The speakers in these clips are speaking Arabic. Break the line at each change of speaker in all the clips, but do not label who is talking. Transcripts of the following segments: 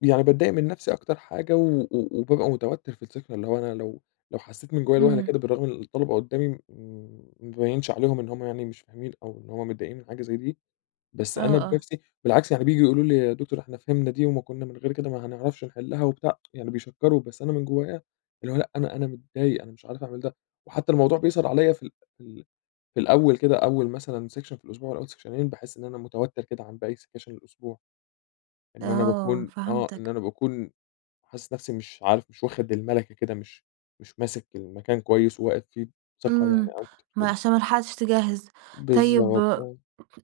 يعني باتضايق من نفسي أكتر حاجة و و وبابقى متوتّر في السكشن، اللي هو أنا لو لو حسّيت من جوّه لوهلة
إمم.
كده بالرغم إن الطلبة قُدّامي م ما أبيّنش عليهم إن هم يعني مش فاهمين أو إن هم متضايقين من حاجة زي دي، بس
آه،
أنا
آه.
بنفسي بالعكس، يعني بييجوا يقولوا لي: "يا دكتور إحنا فهمنا دي وما كُنّا من غير كده ما هنعرفش نحلّها،" وبتاع، يعني بيشكّروا بس أنا من جوّايا اللي هو لأ، أنا أنا متضايق، أنا مش عارف أعمل ده. وحتّى الموضوع بيظهر عليَا في ال في ال في الأول كده، أول مثلًا سكشن في الأسبوع والّا أول سكشنين، باحِس إن أنا متوتّر كده عن باقي سكاشن الأسبوع. إن أنا
آه
باكون آه. إن
فهمتك.
أنا باكون حاسِس نفسي مش عارف، مش واخِد المَلَكَة كده مش مش ماسِك المكان كويس وواقف فيه بثقة يعني
إمم.
أو
ما
[unintelligible]
عشان ما لحقتش تجهِّز. طيب
بالضبط. آه.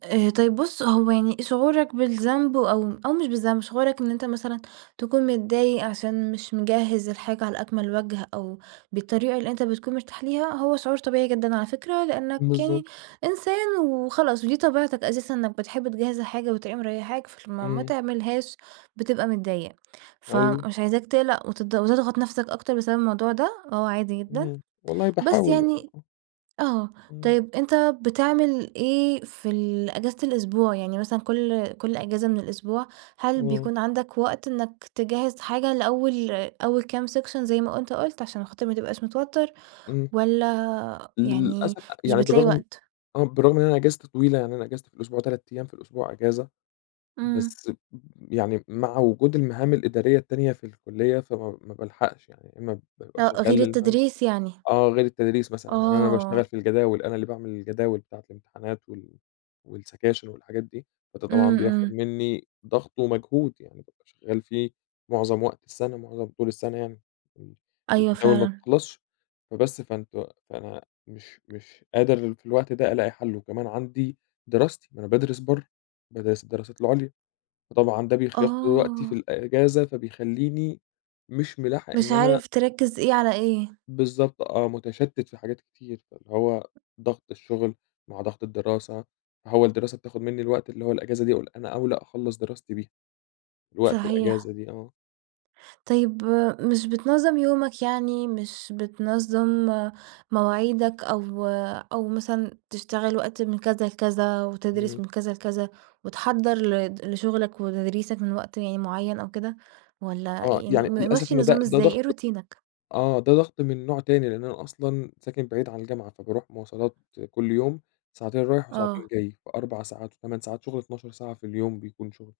آآ طيب بُص، هو يعني شعورك بالذنب أو أو مش بالذنب، شعورك إن أنت مثلًا تكون متضايق عشان مش مجهِّز الحاجة على أكمل وَجه أو بالطريقة اللي أنت بتكون مرتاح ليها، هو شعور طبيعي جدًا على فكرة، لإنّك يعني
بالضبط.
إنسان وخلاص ودي طبيعتك أساسًا إنّك بتحب تجهِّز الحاجة وتبقى مريّحاك، فلمّا ما
إمم.
تعملهاش بتبقى متضايق.
أيوه.
فمش عايزاك تقلق وت وتضغط نفسك أكتر بسبب الموضوع ده وهو عادي جدًا،
إمم. والله
بس
باحاول يعني
يعني
آه.
آه.
إمم.
طيب، أنت بتعمل إيه في ال إجازة الأسبوع؟ يعني مثلًا كل كل إجازة من الأسبوع، هل
إمم.
بيكون عندك وقت إنّك تجهِّز حاجة لأول أول كام سكشن زي ما أنت قُلت عشان خاطر ما تبقاش متوتّر
إمم.
والّا يعني
للأسف أ
مش
يعني
بتلاقي
بالرغم
وقت؟
آه. بالرغم من إن أنا إجازتي طويلة، يعني أنا إجازتي في الأسبوع 3 أيام في الأسبوع إجازة،
إمم.
بس ب يعني مع وجود المهام الإدارية التانية في الكُلّية، فما ما بالحقش يعني يا إمّا بابقى
آه، غير
شغّال [unintelligible]
التدريس يعني.
آه. غير التدريس مثلًا، يعني أنا باشتغل
آه.
في الجداول، أنا اللي باعمل الجداول بتاعة الامتحانات وال والسكاشن والحاجات دي، فده طبعًا
إمم،
بياخُد
إمم.
منّي ضغط ومجهود. يعني بابقى شغّال فيه معظم وقت السَنة، معظم طول السَنة يعني. إمم.
أيوه
الجداول ما
فعلًا.
بتخلصش. فبس، فأنتم فأنا مش مش قادر في الوقت ده ألاقي حَل وكمان عندي دراستي، ما أنا بادرس برّه، بادرس الدراسات العُليا. فطبعًا ده بيخ بياخُد كل وقتي في
آه.
الإجازة، فبيخلّيني مش مِلاحق
مش
إن أنا
عارف تركّز إيه على إيه.
بالضبط آه. مُتشتّت في حاجات كتير، فاللي هو ضغط الشُغل مع ضغط الدراسة، ما هو الدراسة بتاخُد منّي الوقت اللي هو الإجازة دي، أقول أنا أَولَى أخلّص دراستي بيها. الوقت
صحيح.
الإجازة دي آه.
طيب، مش بتنظّم يومك، يعني مش بتنظّم مواعيدك أو أو مثلًا تشتغل وقت من كذا لكذا وتدرِس
إمم.
من كذا لكذا وتحضَّر لد لشُغلك وتدريسك من وقت يعني معيّن أو كده والّا
آه.
يعني
يعني للأسف
مِمَشِّي
إنه ده
النظام
ده
إزاي؟ إيه
ضغْط
روتينك؟
آه. ده ضغْط من نوع تاني، لإن أنا أصلًا ساكن بعيد عن الجامعة، فباروح مواصلات كل يوم ساعتين رايح وساعتين
آه.
جاي في 4 ساعات و8 ساعات شُغل 12 ساعة في اليوم بيكون شُغل،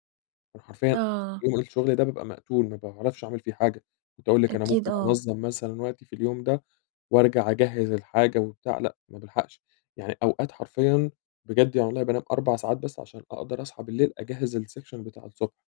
فأنا حرفيًا
آه.
يوم الشُغل ده بابقى مقتول، ما باعرفش أعمل فيه حاجة. كنت هاقول لِك أنا
أكيد
ممكن
آه.
أنظَّم مثلًا وقتي في اليوم ده وأرجع أجهِّز الحاجة وبتاع لأ، ما بالحقش. يعني أوقات حرفيًا بجد يعني والله بانام 4 ساعات بس عشان أقدر أصحى الليل أجهِّز السكشن بتاع الصبح.